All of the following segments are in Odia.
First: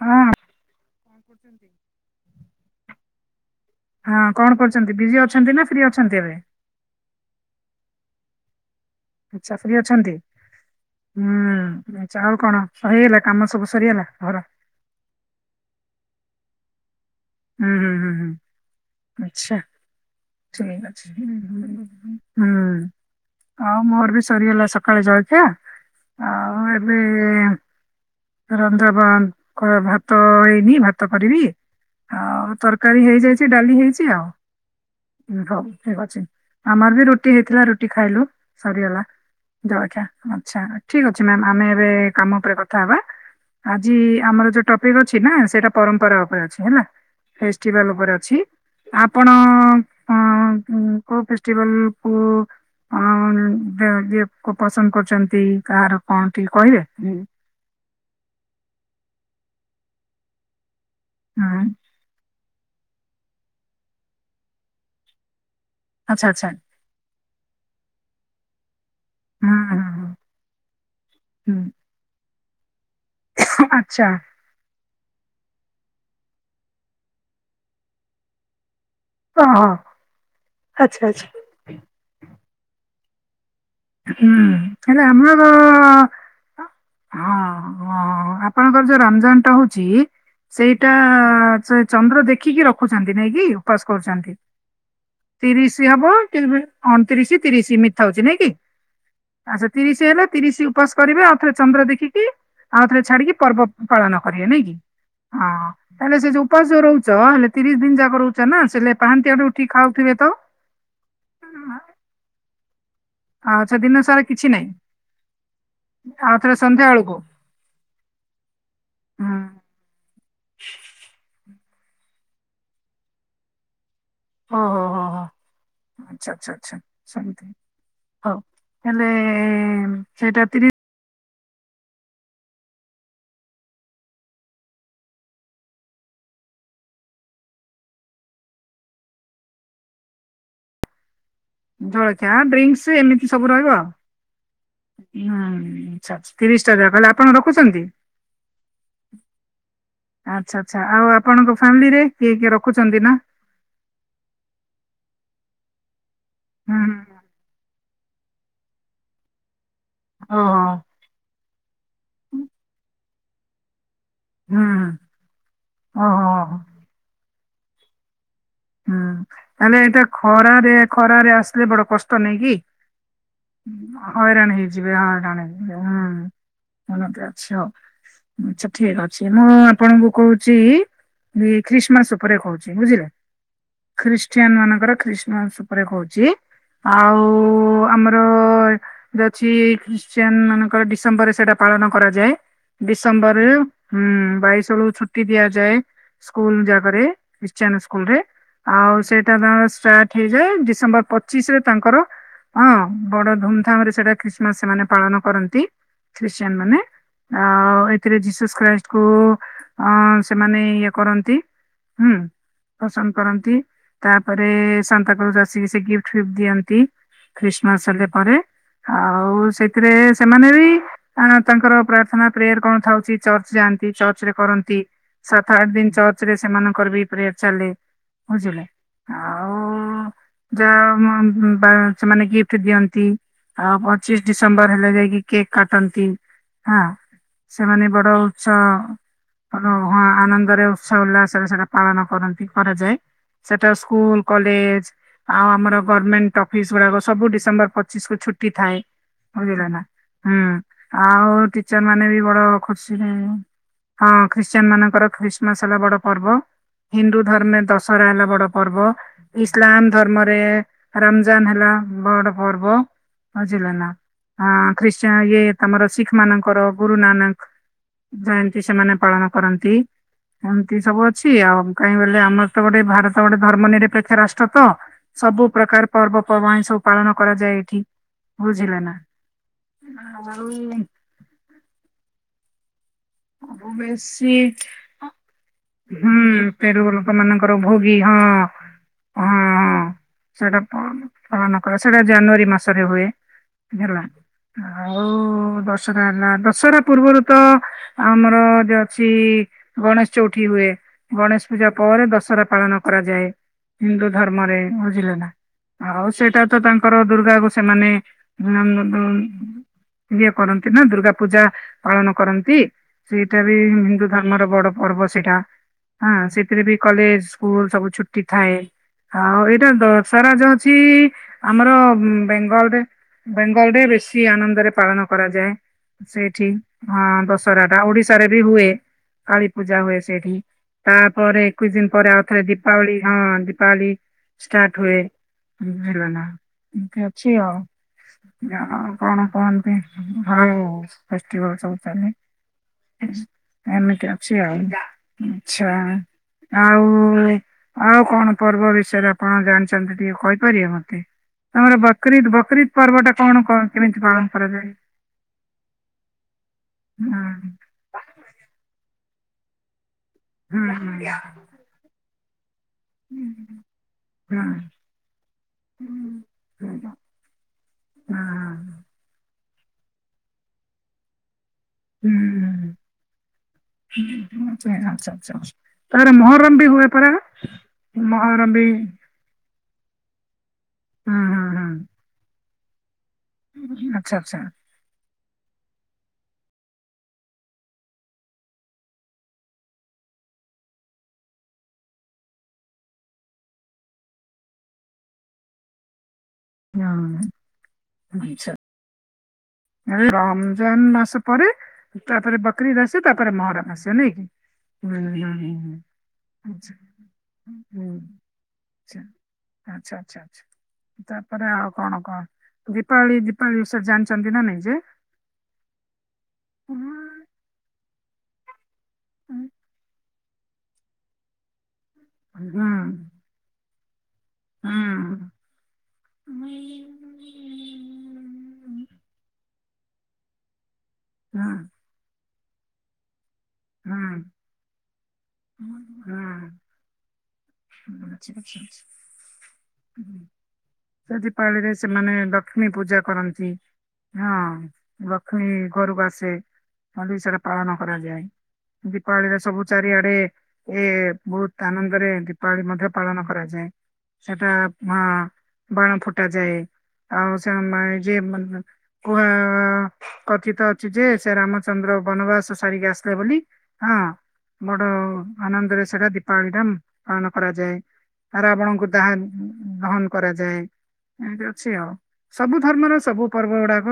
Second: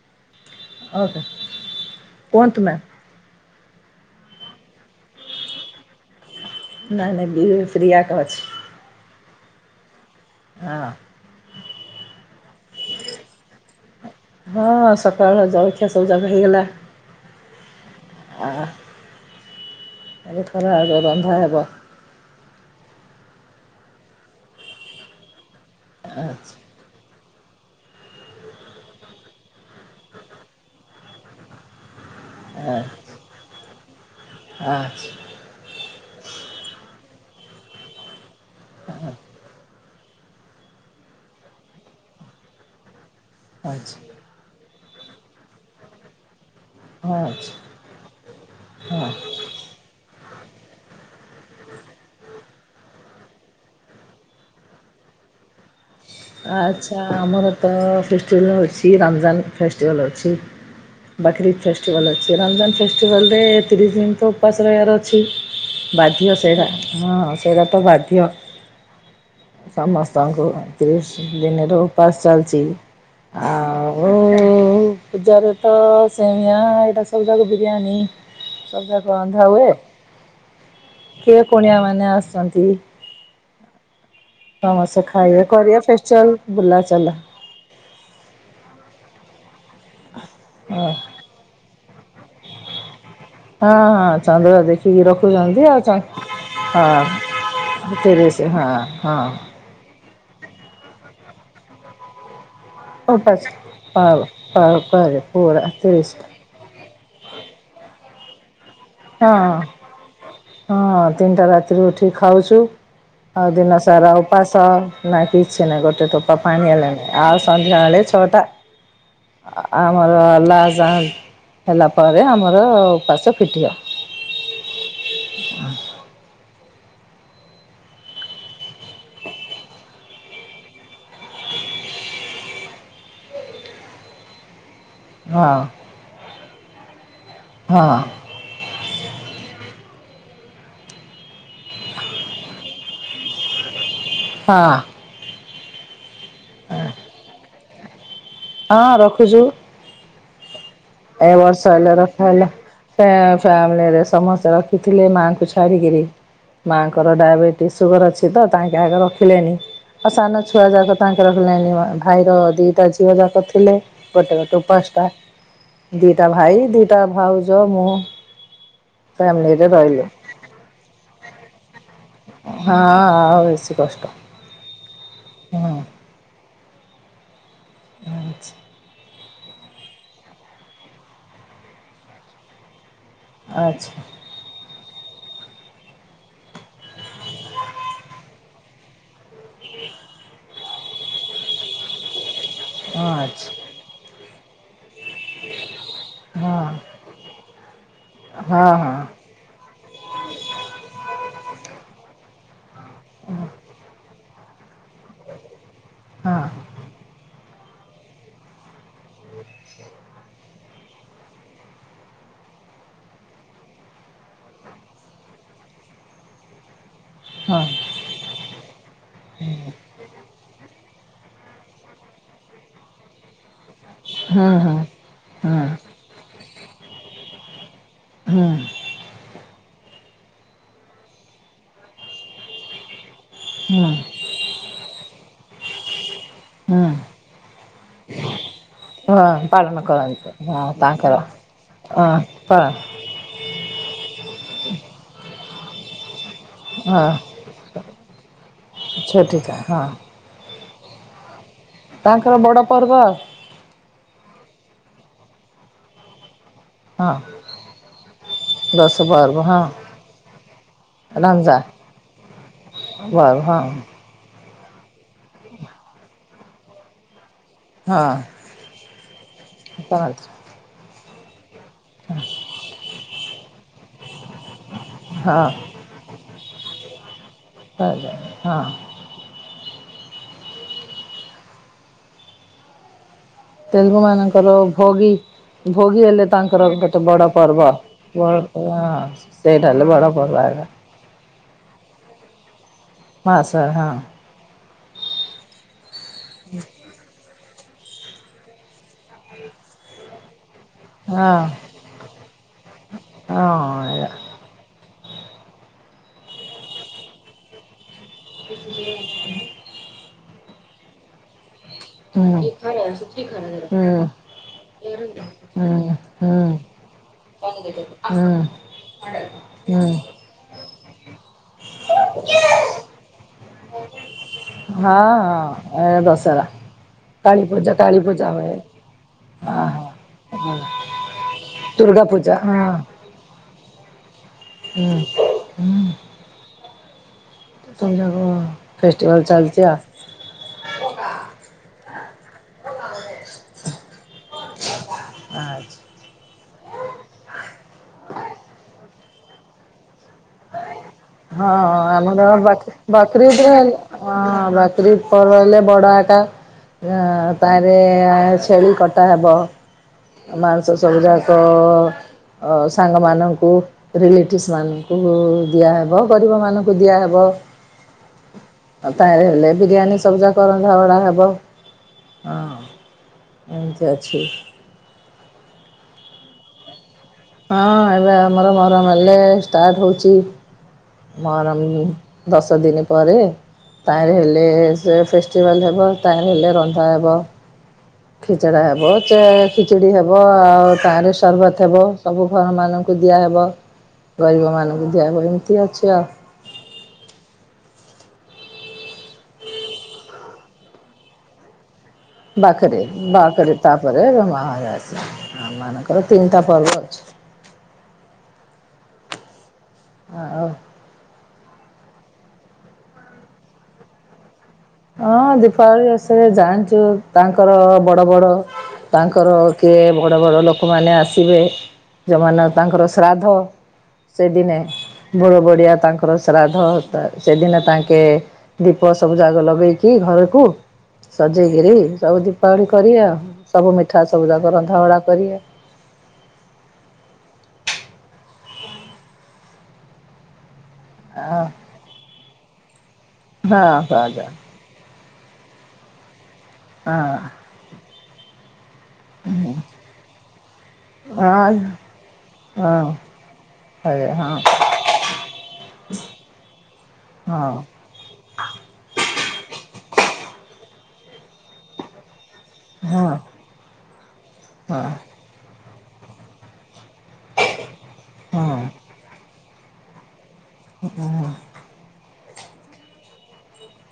ହଁ ଆଉ କଣ କରୁଛନ୍ତି? କହନ୍ତୁ ମ। ହଁ କଣ କରୁଛନ୍ତି ବିଜି ଅଛନ୍ତି ନା ଫ୍ରି ଅଛନ୍ତି ଏବେ। ନାଇଁ ନାଇ ବିହ ପ୍ରିୟା କ ଅଛି। ଆଚା ଫ୍ରି ଅଛନ୍ତି। ହଁ। ହୁଁ ଆଛା ଆଉ କଣ ସହିଗଲା କାମ ସବୁ ସରିଗଲା ଘର। ହଁ ସକାଳବେଳ ଯାଉଖିଆ ସବୁ ଜାଗା ହେଇଗଲା। ହୁଁ ହୁଁ ହୁଁ ଆ, ହୁଁ ଆଚଛା ଏବେ ଖରା ଠିକ ଅଛି। ରନ୍ଧା ହେବ ହୁଁ ଆଉ ମୋର ବି ସରିଗଲା ସକାଳେ ଜଳଖିଆ। ଆଚ୍ଛା। ଏବେ ରନ୍ଧାାବଧ ଭାତ ହେଇନି ଭାତ କରିବି। ଆଉ ତରକାରୀ ହେଇଯାଇଛି ଡାଲି ହେଇଛି ଆଉ। ହ। ହଉ ଠିକ ଅଛି ଆମର ବି ରୁଟି ହେଇଥିଲା ରୁଟି ଖାଇଲୁ ସରିଗଲା। ଜରଖ ଆଛା ଠିକ ଅଛି ମ୍ୟା ଆମେ ଏବେ କାମ ଉପରେ କଥା ହବା। ଆଜି ଆଚ୍ଛା ଆମର ଯୋଉ ଟପିକ ଅଛି ନା ସେଇଟା ପରମ୍ପରା ଉପରେ ଅଛି ହେଲା। ହଁ ଆଚ୍ଛା ଫେଷ୍ଟିଭାଲ ଓପରେ ଅଛି। ହଁ ଆପଣ କୋଉ ଅଁ ଉଁ ଫେଷ୍ଟିଭାଲକୁ ଅ ତ ଦ ଦିଏ ପ ପସନ୍ଦ କରୁଚନ୍ତି କାହାର କଣ ଟିକେ କହିବେ। ଆଚ୍ଛା ଆମର ତ ଫେଷ୍ଟିଭାଲ୍ ଅଛି ରମଜାନ୍ ଫେଷ୍ଟିଭାଲ୍ ଅଛି ବକ୍ରି ଇଦ୍ ଫେଷ୍ଟିଭଲ ଅଛି ରମଜାନ୍ ଫେଷ୍ଟିଭଲରେ ତିରିଶ ଦିନ ତ ଉପାସ ରହିବାର ଅଛି। ଆଚ୍ଛା ବାଧିବ ଆଚ୍ଛା ସେଇଟା ହଁଅଁ ସେରା ତ ବାଧିବ। ହୁଁ ହୁଁ ହୁଁ ସମସ୍ତଙ୍କୁ ତିରିଶ ଦିନରୁ ହୁଁ। ଉପାସ ଚାଲିଚି। ଆଚ୍ଛା ଆଉ ପୂଜାରେ ତ ସେଇଁଆ ଆଉ ବାସ ଖାଲି [unintelligible] ବିରିୟାନୀ। [unintelligible] ରନ୍ଧା ଓହୋ ହୁଏ ଆଚ୍ଛା ଆଚ୍ଛା। କିଏ କୁଣିଆମାନେ ଆସନ୍ତି। ହୁଁ ସମସ୍ତେ ହେଲେ ଆମର ଖାଇବେ କରିବା ଫେଷ୍ଟିଭାଲ ଅ ବୁଲା ଚାଲା ହଁ ହଁ ଆପଣଙ୍କର ଯୋଉ ରମଜାନଟା ହୋଉ ଚି ହଁ ସେଇଟା ଚଏ ଚନ୍ଦ୍ର ଦେଖିକି ର ରଖିଚନ୍ତି ନେଇକି ହଁ ଉପାସ ହଁ କରୁଛନ୍ତି ଚନ୍ଦ୍ର ଦେଖିକି ରଖୁଛନ୍ତି ତିରିଶ ଆଉ ଚ ହବ କେବେ ଅଣତିରିଶ ତିରିଶ ହଁ ଏମିତି ଥାଉଚି ନୁହେଁ ତିରିଶ କି? ହଁ ହଁ ଆଚ୍ଛା ତିରିଶ ହେଲା ତିରିଶ ଉପାସ କରିବେ ଆଉ ଥରେ ଚନ୍ଦ୍ର ଦେଖିକି ଆଉ ଥରେ ଛାଡିକି ଉପାସ ପର୍ବ ପ ପାଳନ କରିବେ ନାଇଁ କି ପରେ ହଁ ପୁରା ତିରିଶ ତାହେଲେ ସେ ଯୋଉ ଉପାସ ଯୋଉ ରହୁଚ ହେଲେ ତିରିଶ ଦିନ ଯାକ ରହୁଚ ନା ସେଲେ ହଁ ପାହାନ୍ତିଆରୁ ଉଠିକି ଖାଉଥିବେ ତ? ହଁ ତିନିଟା ରାତିରୁ ଉଠିକି ଖାଉଚୁ। ଆଉ ଆଚ୍ଛା ଦିନ ସାରା କିଛି ଉପାସ ନାହିଁ ନା କିଛି ନାଇ ଗୋଟେ ଆଉ ଟୋପା ଥରେ ପାଣି ସନ୍ଧ୍ୟା ହେଲେନି ବେଳକୁ ଆଉ ସନ୍ଧ୍ୟାବେଳେ ଛଅଟା ହୁଁ ଆମର ଲାଷ୍ ଯା ହେଲା ପରେ ଆମର ଉପାସ ଫିଟିବ। ଓହୋ ହୋ ହୋ ଆଚ୍ଛା ଆଚ୍ଛା ଆଚ୍ଛା ସେମତି। ହୋଉ ହେଲେ ସେଇଟା ତିରି ହଁ ହଁ। ଜଳଖିଆ, ଡ୍ରିଙ୍କସ୍ ଏମିତି ସବୁ ରହିବ ଆଉ। ହଁ। ହୁଁ ଆଚ୍ଛା ଆଚ୍ଛା ତିରିଶଟା ଜାକ ହେଲେ ଆପଣ ରଖୁଛନ୍ତି? ହଁ ରଖୁଚୁ। ଆଚ୍ଛା ଆଚ୍ଛା ଆଉ ଆପଣଙ୍କ ହେଲେ ଫ୍ୟାମିଲିରେ ରଖା କିଏ ହେଲା। କିଏ ରଖୁଚନ୍ତି ନା? ଫ୍ୟାମିଲିରେ ସମସ୍ତେ ରଖିଥୁଲେ ମାଆଙ୍କୁ ଛାଡ଼ିକିରି ହୁଁ ମାଆଙ୍କ ଡାଇବେଟିସ୍ ସୁଗର ଅଛି ତ ତାଙ୍କେ ଆଗେ ରଖିଲେନି ଆଉ ସାନ ଓହୋ ଛୁଆ ଯାକର ତାଙ୍କର ହେଲାନି ମ ଭାଇର ଦିଇଟା ଝିଅ ଯାହା କରୁଥିଲେ ଗୋଟେ ଗୋଟେ ହୁଁ ଉପାସଟା ଦିଇଟା ଓହୋ ଭାଇ, ଦିଇଟା ଭାଉଜ, ମୁଁ। ହୁଁ ଫ୍ୟାମିଲିରେ ତାହାଲେ ଏଇଟା ରହିଲୁ ଖରାରେ ଖରାରେ ଆସିଲେ ବଡ କଷ୍ ଷ୍ଟ ନାଇଁକି ହଁ ଆଉ ବେଶୀ କଷ୍ଟ ଉଁ ହଇରାଣ ହେଇ ଯିବେ ହଇରାଣ ହଁ ହେଇଯିବେ ହୁଁ [unintelligible] ଅଛି ହୋଉ ଉଁ ଆଚ୍ଛା ସେପ୍ ଠିକ ଅଛି ମୁଁ ଆପଣଙ୍କୁ କୋହୁଚି ବି ଖ୍ରୀଷ୍ଟମାସ ଉପରେ କୋହୁଚି ବୁଝିଲେ। ଆଚ୍ଛା। ଖ୍ରୀଷ୍ଟିଆନ୍ ମାନଙ୍କର ଖ୍ରୀଷମାସ ଉପରେ କୋହୁଚି ଆଉ ଆମର ଅଛି ଖ୍ରୀଷ୍ଟିୟନ ମାନଙ୍କର ଡିସେମ୍ବରରେ ସେଇଟା ପାଳନ କରାଯାଏ ହଁ ଡିସେମ୍ବରରୁ ଆଚ୍ଛା ହୁଁ ବାଇଶ ବେଳକୁ ଛୁଟି ଦିଆଯାଏ ସ୍କୁଲ ଜାକରେ ଖ୍ରୀଷ୍ଟିୟନ ସ୍କୁଲରେ। ହଁ ହଁ ଆଉ ସେଇଟା ତାଙ୍କ ଷ୍ଟାର୍ଟ ହେଇଯାଏ ଡିସେମ୍ବର ପଚିଶରେ ତାଙ୍କର ହଁ ବଡ ଧୁମଧାମରେ ସେଟା ଖ୍ରୀଷ୍ଟମାସ ସେମାନେ ପାଳନ କରନ୍ତି ଖ୍ରୀଷ୍ଟିଆନମାନେ। ଆଉ ଏଥିରେ ଜିସସ୍ ଖ୍ରାଇଷ୍ଟକୁ ଅ ସେମାନେ ଇଏ କରନ୍ତି ହୁଁ ପ୍ରଶାନ୍ତ୍ କରନ୍ତି ତାପରେ ସାନ୍ତା କ୍ଲଜ ଆସିକି ସେଇ ଗିଫ୍ଟ ଫିଫ୍ଟ ଦିଅନ୍ତି। ହଁ ହଁ ହଁ ଖ୍ରୀଷ୍ଟମାସ ହେଲେ ପରେ ଆଉ ସେଥିରେ ସେମାନେ ବି କଣ ତାଙ୍କର ପ୍ରାର୍ଥନା ପ୍ରେୟାର କଣ ଥାଉଚି ଚର୍ଚ୍ଚ ଯାଆନ୍ତି। ଚର୍ଚରେ ହୁଁ ହୁଁ କରନ୍ତି ହୁଁ ସାତ ଆଠ ଦିନ ଚର୍ଚ୍ଚରେ ସେମାନଙ୍କର ବି ପ୍ରେୟାର ଚାଲେ। ହୁଁ [unintelligible] ଆଉ ଯା ସେମାନେ ଗିଫ୍ଟ ଦିଅନ୍ତି ହଁ ହୁଁ ପଚିଶ ଡିସେମ୍ବର ହେଲେ ଯାଇକି କେକ୍ କାଟନ୍ତି ହଁ। ହୁଁ ସେମାନେ ବଡ ଉତ୍ସ ହଁ ପାଳନ ହ କରନ୍ତି ହଁ ଆନନ୍ଦରେ ଉତ୍ସା ତାଙ୍କର ଉଲ୍ଲାସରେ ସେଟା ପାଳନ ହଁ କରନ୍ତି ପାଳନ କରାଯାଏ। ସେଟା ସ୍କୁଲ କଲେଜ ଆଉ ଆମର ଗଭର୍ଣମେଣ୍ଟ ଅଫିସ ଗୁଡା ହଁ ସବୁ ଡିସେମ୍ବର ପଚିଶ କୁ ଛୁଟି ଥାଏ। ବୁଝିଲେ [unintelligible] ନା। ହଁ ହୁଁ ଆଉ ଟିଚର ମାନେ ବି ତାଙ୍କର ବଡ ବଡ଼ ପର୍ବ ଖୁସିରେ ହଁ ଖ୍ରୀଷ୍ଟିୟାନ ମାନଙ୍କର ଖ୍ରୀଷ୍ଟମାସ ହେଲା ବଡ ପର୍ବ ଆଉ ହିନ୍ଦୁ ଧର୍ମେ ଦଶ୍ ସରା ହେଲା ବଡ ହଁ ପର୍ବ। ଦଶ ହଁ ଇସଲାମ ଧର୍ମରେ ରମଜାନ ହେଲା ବଡ ପର୍ବ। [unintelligible] ହ ହଁ ଖ୍ରୀଷ୍ଟିୟ ଇଏ ତମର ଶିଖ ମାନଙ୍କର ଗୁରୁ ନାନକ ହଁ ଜୟନ୍ତୀ ସେମାନେ ପାଳନ କରନ୍ତି କରନ୍ତି ଏମିତି ସବୁ ଅଛି ଆଉ କାହିଁ ବଲେ ଆମ ଗୋଟେ ଭାରତ ଗୋଟେ ଧର୍ମ ନିରପେକ୍ଷ ରାଷ୍ଟ୍ର ତ ହଁ ସବୁ ପ୍ରକାର ପର୍ବପର୍ବାଣି ସବୁ ପାଳନ କରାଯାଏ ଏଠି। କରାଯାଏ ହଁ ବୁଝିଲ ନା? ଓ ବେଡ଼ସିିଟ୍ ହୋଗି ହୁଁ ତେରୁ ଲୋକ ମାନଙ୍କର ପର୍ବ ଭୋଗୀ ହଁ ବଡ ହଁ ସେଇଟା ହଁ। ହେଲେ ବଡ଼ ପର୍ବ ସେଇଟା ଏକା ପାଳନ କ ସେଇଟା ଜାନୁଆରୀ ମାସରେ ହୁଏ ମାସ ହଁ ହେଲା। ହଉ। ଦଶହରା ହେଲା ଦଶହରା ପୂର୍ବରୁ ତ ଆମର ଯ ଅଛି ଗଣେଶ ଚଉ ଉଠି ହୁଏ ହଁ ଗଣେଶ ପୂଜା ପରେ ଦଶହରା ପାଳନ କରାଯାଏ ହଁ ହିନ୍ଦୁ ଏଇଆ ଧ ମରେ ବୁଝିଲେ ନା ଆଉ ସେଇଟା ତ ତାଙ୍କର ଦୁର୍ଗା କୁ ସେମାନେ [unintelligible] ଇଏ କରନ୍ତି ନା ଦୁର୍ଗା ପୂଜା ପାଳନ ହୁଁ ହୁଁ କରନ୍ତି ସେଇଟା ହୁଁ ବି ହୁଁ ହିନ୍ଦୁ ଧର୍ମର ବଡ ପର୍ବ ସେଟା ହୁଁ ହଁ ସେଥିରେ ବି କଲେଜ ସ୍କୁଲ ସବୁ ହଁ ଛୁଟି ଥାଏ। ହଉ ଏଇଟା ଦଶହରା ଯୋଉ ଅଛି ଆମର ବେଙ୍ଗଲ ରେ ବେଙ୍ଗଲ ରେ ବେଶୀ ଆନନ୍ଦରେ ପାଳନ ହଁ କରାଯାଏ। ଏ ଦଶହରା ସେଇଠି ହଁ କାଳୀ ଦଶହରା ପୂଜା ଟା କାଳୀ ଓଡିଶାରେ ପୂଜା ବି ହୁଏ କାଳୀ ହଁ ପୂଜା ହୁଏ। ସେଇଠି। ହଁ ତାପରେ ଏକୋଇଶି ଦିନ ଦୁର୍ଗା ପରେ ପୂଜା ଆଉଥରେ ହଁ ଦୀପାବଳି ହଁ ଦୀପାବଳି ଷ୍ଟାର୍ଟ ହୁଁ ହୁଏ। ହୁଁ ବୁଝିଲ ନା? କେ ଅଛି ଆଉ ସବୁ ଯାକ ଆଉ କଣ ଫେଷ୍ଟିଭାଲ ଚାଲିଛି କୁହନ୍ତି। ଆଉ ହଉ ଫେଷ୍ଟିଭ ସବୁ ଚାଲେ ଏମିତିଆ। [unintelligible] ଆଚ୍ଛା ଆଉ ଆଉ କଣ ପର୍ବ ବିଷୟରେ ଆପଣ ଜାଣିଛନ୍ତି ଟିକେ କହି ପାରିବେ ମତେ? ହଁ ତମର ବକରିଦ ଆମର ବକରିଦ ପର୍ବ ଟା ବାତୁରି କଣ କଣ କେମିତି ହେଲେ ପାଳନ କରାଯାଏ? ବାତୁରି ପର୍ବ ହେଲେ ବଡ ଏକା। ହୁଁ ଅ ତାହିଁରେ ଛେଳି କଟା ହେବ। ହୁଁ ମାଂସ ସବୁ ହୁଁ ଯାକ ସାଙ୍ଗମାନଙ୍କୁ ରିଲେଟିଭସ୍ ହୁଁ। ମାନଙ୍କୁ ଦିଆ ହବ ଗରିବ ମାନଙ୍କୁ ଦିଆହବ। ହଁ। ଆଉ ତାଲେ ହେଲେ ବିରିୟାନୀ ସବୁଯାକ ରନ୍ଧା ଭଡା ହବ। ହୁଁ। ହଁ ଏମିତି ଅଛି। ଆଚ୍ଛା ଆଚ୍ଛା ତାରେ ମହରମ ବି ହୁଏ ପରା? ହଁ ଏବେ ମହରମ ଆମର ବି ମହରମ୍ ହେଲେ ଷ୍ଟାର୍ଟ ହଉଛି ହୁଁ ହୁଁ ମହରମ ଦଶ ଦିନ ପରେ ହୁଁ। ତାରେ ଆଚ୍ଛା ଆଚ୍ଛା ହେଲେ ସେ ଫେଷ୍ଟି ଫେଷ୍ଟିଭାଲ୍ ହେବ ତାହି ହେଲେ ରନ୍ଧା ହେବ। ଖିଚଡା ହେବ ଖିଚିଡି ହେବ ଆଉ ତାରେ ସର୍ବତ ହେବ ସବୁ ଘର ମାନଙ୍କୁ କୁ ଦିଆହେବ ଗରିବମାନଙ୍କୁ ଦିଆହେବ ଏମିତି ଅଛି ଆଉ। ହଁ ଆଚ୍ଛା। ରମଜାନ ମାସ ପରେ ତାପରେ ବାକରେ ବକରିଦ ଆସ ତାପରେ ବାକରେ ମହରମ୍ ଆସିବ ତାପରେ ନାଇଁ କି? ମହାରାଜ ଆସେ ହୁଁଁ ଆମମାନଙ୍କର ତିନିଟା ପର୍ବ ଆଛା। ଅଛି ହୁଁ ଆଚ୍ଛା ଆଛା ଆଛା। ଆଉ ତାପରେ ଆଉ କଣ କଣ ଦୀପାବଳି ଦୀପାବଳି ବିଷୟରେ ଜାଣିଛନ୍ତି ନା ନାଇଁ ଯେ? ହଁ ଦୀପାବଳି ବିସରେ ହୁଁ ଜାଣିଛୁ ତାଙ୍କର ବଡ ବଡ ତାଙ୍କର ହୁଁ। କିଏ ବଡ଼ ବଡ଼ ଲୋକମାନେ ଆସିବେ। ଯେଉଁମାନେ ହୁଁ ହୁଁ ତାଙ୍କର ଶ୍ରାଦ୍ଧ ସେଦିନେ। ବଡ ବଡିଆ ତାଙ୍କର ଶ୍ରାଦ୍ଧ ସେଦିନେ ତାଙ୍କେ ଦୀପ ସବୁ ଜାଗ ଲଗ ଲଗେଇକି ଘରକୁ ସଜେଇକିରି ସବୁ ଦୀପାବଳି କରିବେ ଆଉ। ସବୁ ମିଠା ସବୁ ଯାକ ରନ୍ଧାବଡ଼ା କରିଏ। ହୁଁ। ସଜିି ହଁ ପାଳିରେ ସେମାନେ ଲକ୍ଷ୍ମୀ ପୂଜା କରନ୍ତି ହଁ ଲକ୍ଷ୍ମୀ ଘରୁକୁ ଆସିବେ। ଓଡ଼ିଶାରେ ହଁ ପାଳନ କରାଯାଏ। ଦୀପାବଳିରେ ହଁ। ସବୁ ଚାରିଆଡେ ଏ ବହୁତ ଆଜ୍ଞା ଆନନ୍ଦରେ ଦୀ ପାଳି ହଁ ମଧ୍ୟ ପାଳନ କରାଯାଏ। ହଁ ହଁ ସେଟା ହଁ ବାଣ ଫୁଟାଯାଏ। ଆଉ ସେ ହଁ ଯ କୁହା କଥିତ ଅଛି ଯେ ସେ ରାମଚନ୍ଦ୍ର ବନବାସ ସ ସାରିକି ଆସିଲେ ହଁ ବୋଲି ହଁ ବଡ ଆନନ୍ଦରେ ସେଟା ଦୀପାବଳି ଟା ପାଳନ କରାଯାଏ। ହଁ। ରାବଣଙ୍କୁ ଦହା ଦହନ କରାଯାଏ। ଏମି ଅଛି ଆଉ ସବୁ ଧର୍ମରେ ସବୁ ପର୍ବ ଗୁଡାକ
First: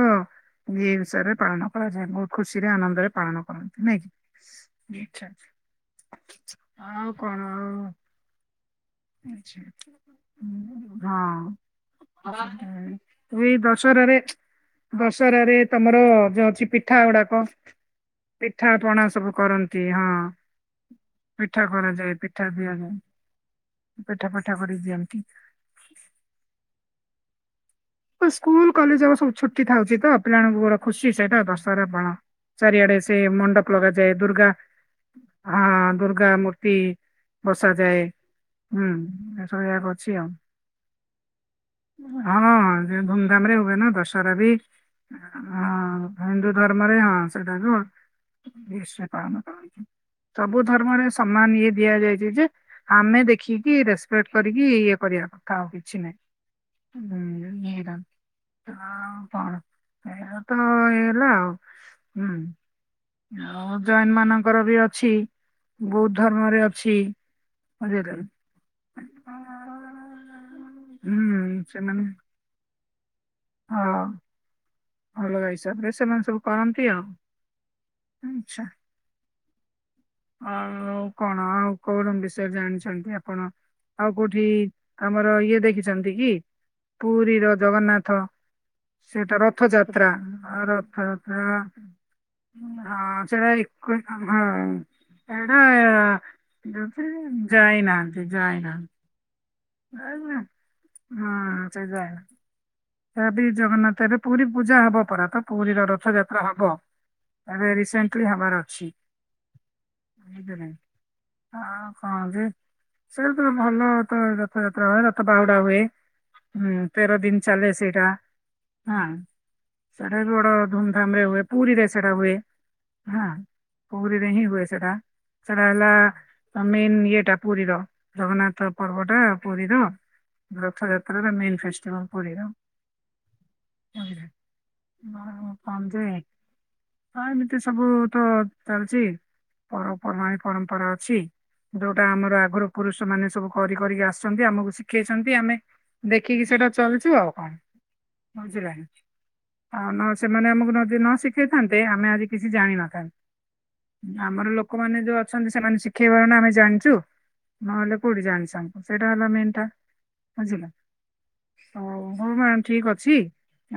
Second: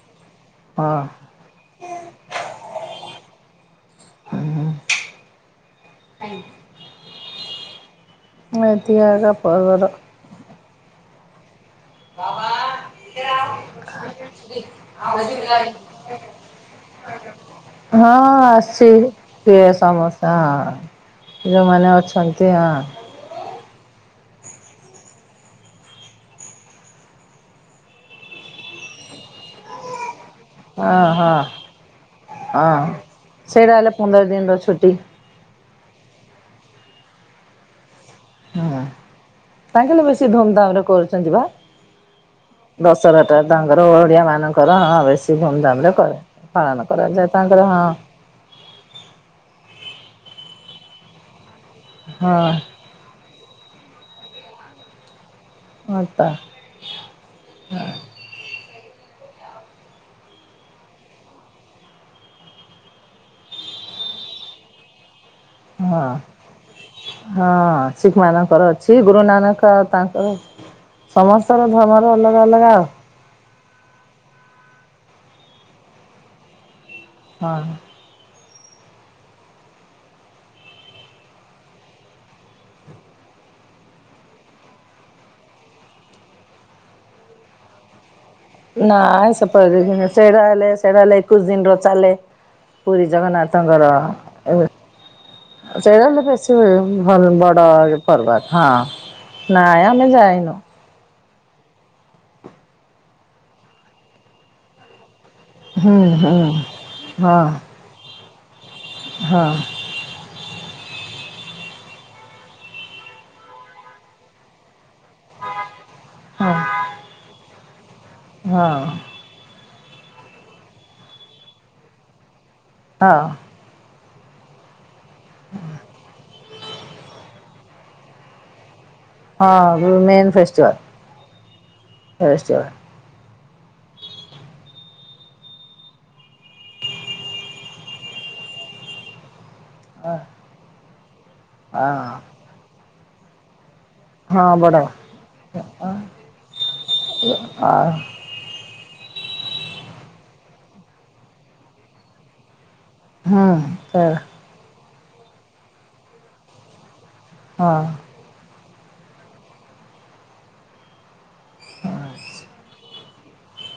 ହଁ ଏଷରେ ପାଳନ କରାଯାଏ। ବହୁତ ଖୁସି ରେ ଆନନ୍ଦରେ ପାଳନ କରନ୍ତି ନାଇଁକି? ଆଛା! ଆଉ କଣ ଆଉ ମୁଁ ଏତି ଆଚ୍ଛା ହଁ। ଏଇ ଦଶହରାରେ ଦଶହରାରେ ତମର ଯୋଉ ଅଛି ପିଠ ଠା ଗୁଡାକ ହଁ ପିଠା ପଣା ସେହି ସବୁ କିଏ କରନ୍ତି ହଁ ସମସେ ହଁ। ପିଠା ଯେଉଁମାନେ କରାଯାଏ ପିଠା ଅଛନ୍ତି ହଁ। ଦିଆଯାଏ। ପିଠା ପିଠା କରିକି ଦିଅନ୍ତି। ସ୍କୁଲ କଲେଜ ଆଉ ସବୁ ଛୁଟି ଥାଉଛି ତ ପିଲାମାନଙ୍କୁ ବଡ଼ ହଁ ଖୁସି ସେଇଟା ହଁ ଦଶହରା ପାଳ ହଁ ଚାରିଆଡେ ସେ ସେଇଟା ମଣ୍ଡପ ହେଲେ ଲଗାଯାଏ। ପନ୍ଦର ଦୁର୍ଗା ଦିନର ଛୁଟି ହଁ ଦୁର୍ଗା ମୂର୍ତ୍ତି ବସାଯାଏ। ହଁ ହୁଁ ଏସବୁ ଜାଗା ତାଙ୍କେ ଆଛି ବେଶୀ ଆଉ ଧୁମଧାମରେ କରୁଛନ୍ତି ବା ହଁ। ଦଶହରାଟା ଧୁମଧାମରେ ହୁଏ ତାଙ୍କର ନା ଓଡ଼ିଆ ଦଶହରା ବି ମାନଙ୍କର ହଁ ବେଶୀ ଧୁମଧାମରେ ହଁ କରେ ହିନ୍ଦୁ ପାଳନ ଧର୍ମରେ ହଁ କରାଯାଏ ସେଟା ତାଙ୍କର ବି ହଁ ନିଶ୍ଚୟ ପାଳନ କରନ୍ତି। ସବୁ ଧ ନର୍ମରେ ସମ୍ମାନ ଇଏ ଦିଆଯାଇଛି ଯେ ହଁ ଆମେ ଦେଖିକି ରେସପେକ୍ଟ କରିକି ଇଏ କରିବାକୁ। ଆଉ ହଁ କିଛିନାହିଁ। ତ ଆଉ କଣ ଏହା ତ ହେଇଗଲା ଆଉ ହୁଁ। ଆଉ ଜୈନମାନଙ୍କର ବି ଅଛି ହଁ ବୌଦ୍ଧ ଧର୍ମରେ ଅଛି। ହଁ ବୁଝିଲେ ଶିଖମାନଙ୍କର ଅଛି ଗୁରୁ ନାନକ ଆଉ ତାଙ୍କର ହୁଁ ସମସ୍ତଙ୍କର ସେମାନେ ଧର୍ମରେ ଅଲଗା ଅଲଗା ଆଉ। ହଁ। ଅଲଗା ହିସାବରେ ସେମାନେ ସବୁ କରନ୍ତି ଆଉ। ହଁ। ଆଚ୍ଛା। ଆଉ କଣ ଆଉ କଣ ବିଷୟ ଜାଣିଛନ୍ତି ଆପଣ? ଆଉ କୋଉଠି ଆମର ଇଏ ଦେଖିଛନ୍ତି କି ପୁରୀର ଜଗନ୍ନାଥ। ନାଇଁ ସେଇଟା ରଥଯାତ୍ରା [unintelligible] ସେରା ଆ ହେଲେ ରଥଯାତ୍ରା ଏକୋଇଶି ଦିନର ଚାଲେ ପୁରୀ ହଁ ସେଟା ଏକ ଜଗନ୍ନାଥଙ୍କର ହଁ ଏବେ ସେଇଟା ହେଲେ ବେଶୀ ଏଇଟା ଭଲ ବଡ ପର୍ବ ହଁ। ନାଇଁ ଆମେ ଆ ଯାଇନୁ। ହଁ ସେଇ ଯାଏ ତା ବି ଜଗନ୍ନାଥ ଏବେ ପୁରୀ ପୂଜା ହବ ପରାତ। ପୁରୀର ହୁଁ ହୁଁ ରଥଯାତ୍ରା ହବ ହଁ ଏବେ ରିସେଣ୍ଟଲି ହବାର ଅଛି। ହଁ ଆଉ କଣ ଯେ ସେଟାତ ଭଲ ତ ରଥଯାତ୍ରା ହୁଏ ରଥ ବାହୁଡା ହୁଏ। ହଁ ହୁଁ ତେର ଦିନ ଚାଲେ ସେଇଟା। ହଁ ସେଟା ବି ବଡ ଧୁମଧାମରେ ହୁଏ ପୁରୀରେ ସେଟା ହୁଏ। ହଁ। ପୁରୀରେ ହିଁ ହୁଏ ସେଟା। ସେଟା ହେଲା ମେନ ଇଏଟା ପୁରୀର ଜଗନ୍ନାଥ ପର୍ବଟା ହଁ ପୁରୀର ହଁ ମେନ୍ ଫେଷ୍ଟିଭାଲ ରଥଯାତ୍ରାଟା ମେନ ଫେଷ୍ଟିଭାଲ ପୁରୀର। [inaudible] ଫେଷ୍ଟିଭାଲ [unintelligible] ଏମିତି ସବୁ ତ ଚାଲିଛି। ପର୍ବ ପର୍ବାଣି ପରମ୍ପରା ଅଛି ହଁ ଯୋଉଟା ଆମର ଆଗରୁ ପୁରୁଷମାନେ ସବୁ କରି କରିକି ଆସ ସନ୍ତି ହଁ ଆମକୁ ବଡ଼ ଶିଖେଇଛନ୍ତି ଆମେ ଦେଖିକି ସେଟା ଚାଲିଛୁ ଆଉ ଆ କଣ। [inaudible] ଆଉ ସେମାନେ ଆମକୁ ଯଦି ନ ଶିଖେଇଥାନ୍ତେ ଆମେ ଆଜି କିଛି ହୁଁ ସେ ଜାଣିନଥାନ୍ତେ। ଆମର ଲୋକମାନେ ଯୋଉ ଅଛନ୍ତି ସେମାନେ ଶିଖେଇବାରୁ ନା ଆମେ ଜାଣିଛୁ। ହଁ ନହେଲେ କୋଉଠି ଜାଣି ସା ସେଇଟା ହେଲା ମେନ୍ ଟା ବୁଝିଲ। ହଉ ହଉ ମା ଠିକ ଅଛି।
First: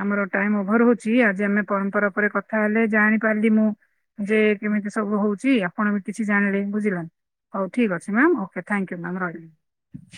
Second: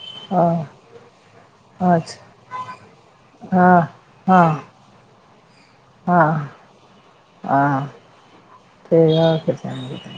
ଆମର ହଁ ଟାଇମ ଓଭର ହଉଛି ଆଜି ଆମେ ପରମ୍ପରା ଉପରେ ଆଚ୍ଛା କଥା ହେଲେ ଜାଣି ପାରିଲି ମୁଁ ଯେ ହଁ କେମିତି ସବୁ ହଉଛି ଆପଣ ବି କିଛି ହଁ ଜାଣିଲେ ବୁଝିଲ। ହଁ ହଉ ହଁ ଠିକ୍ ଅଛି ମ୍ୟାମ ଓକେ ଥ୍ୟାଙ୍କୟୁ ମ୍ୟାମ ରହିଲି। ଠିକ୍ ଅଛି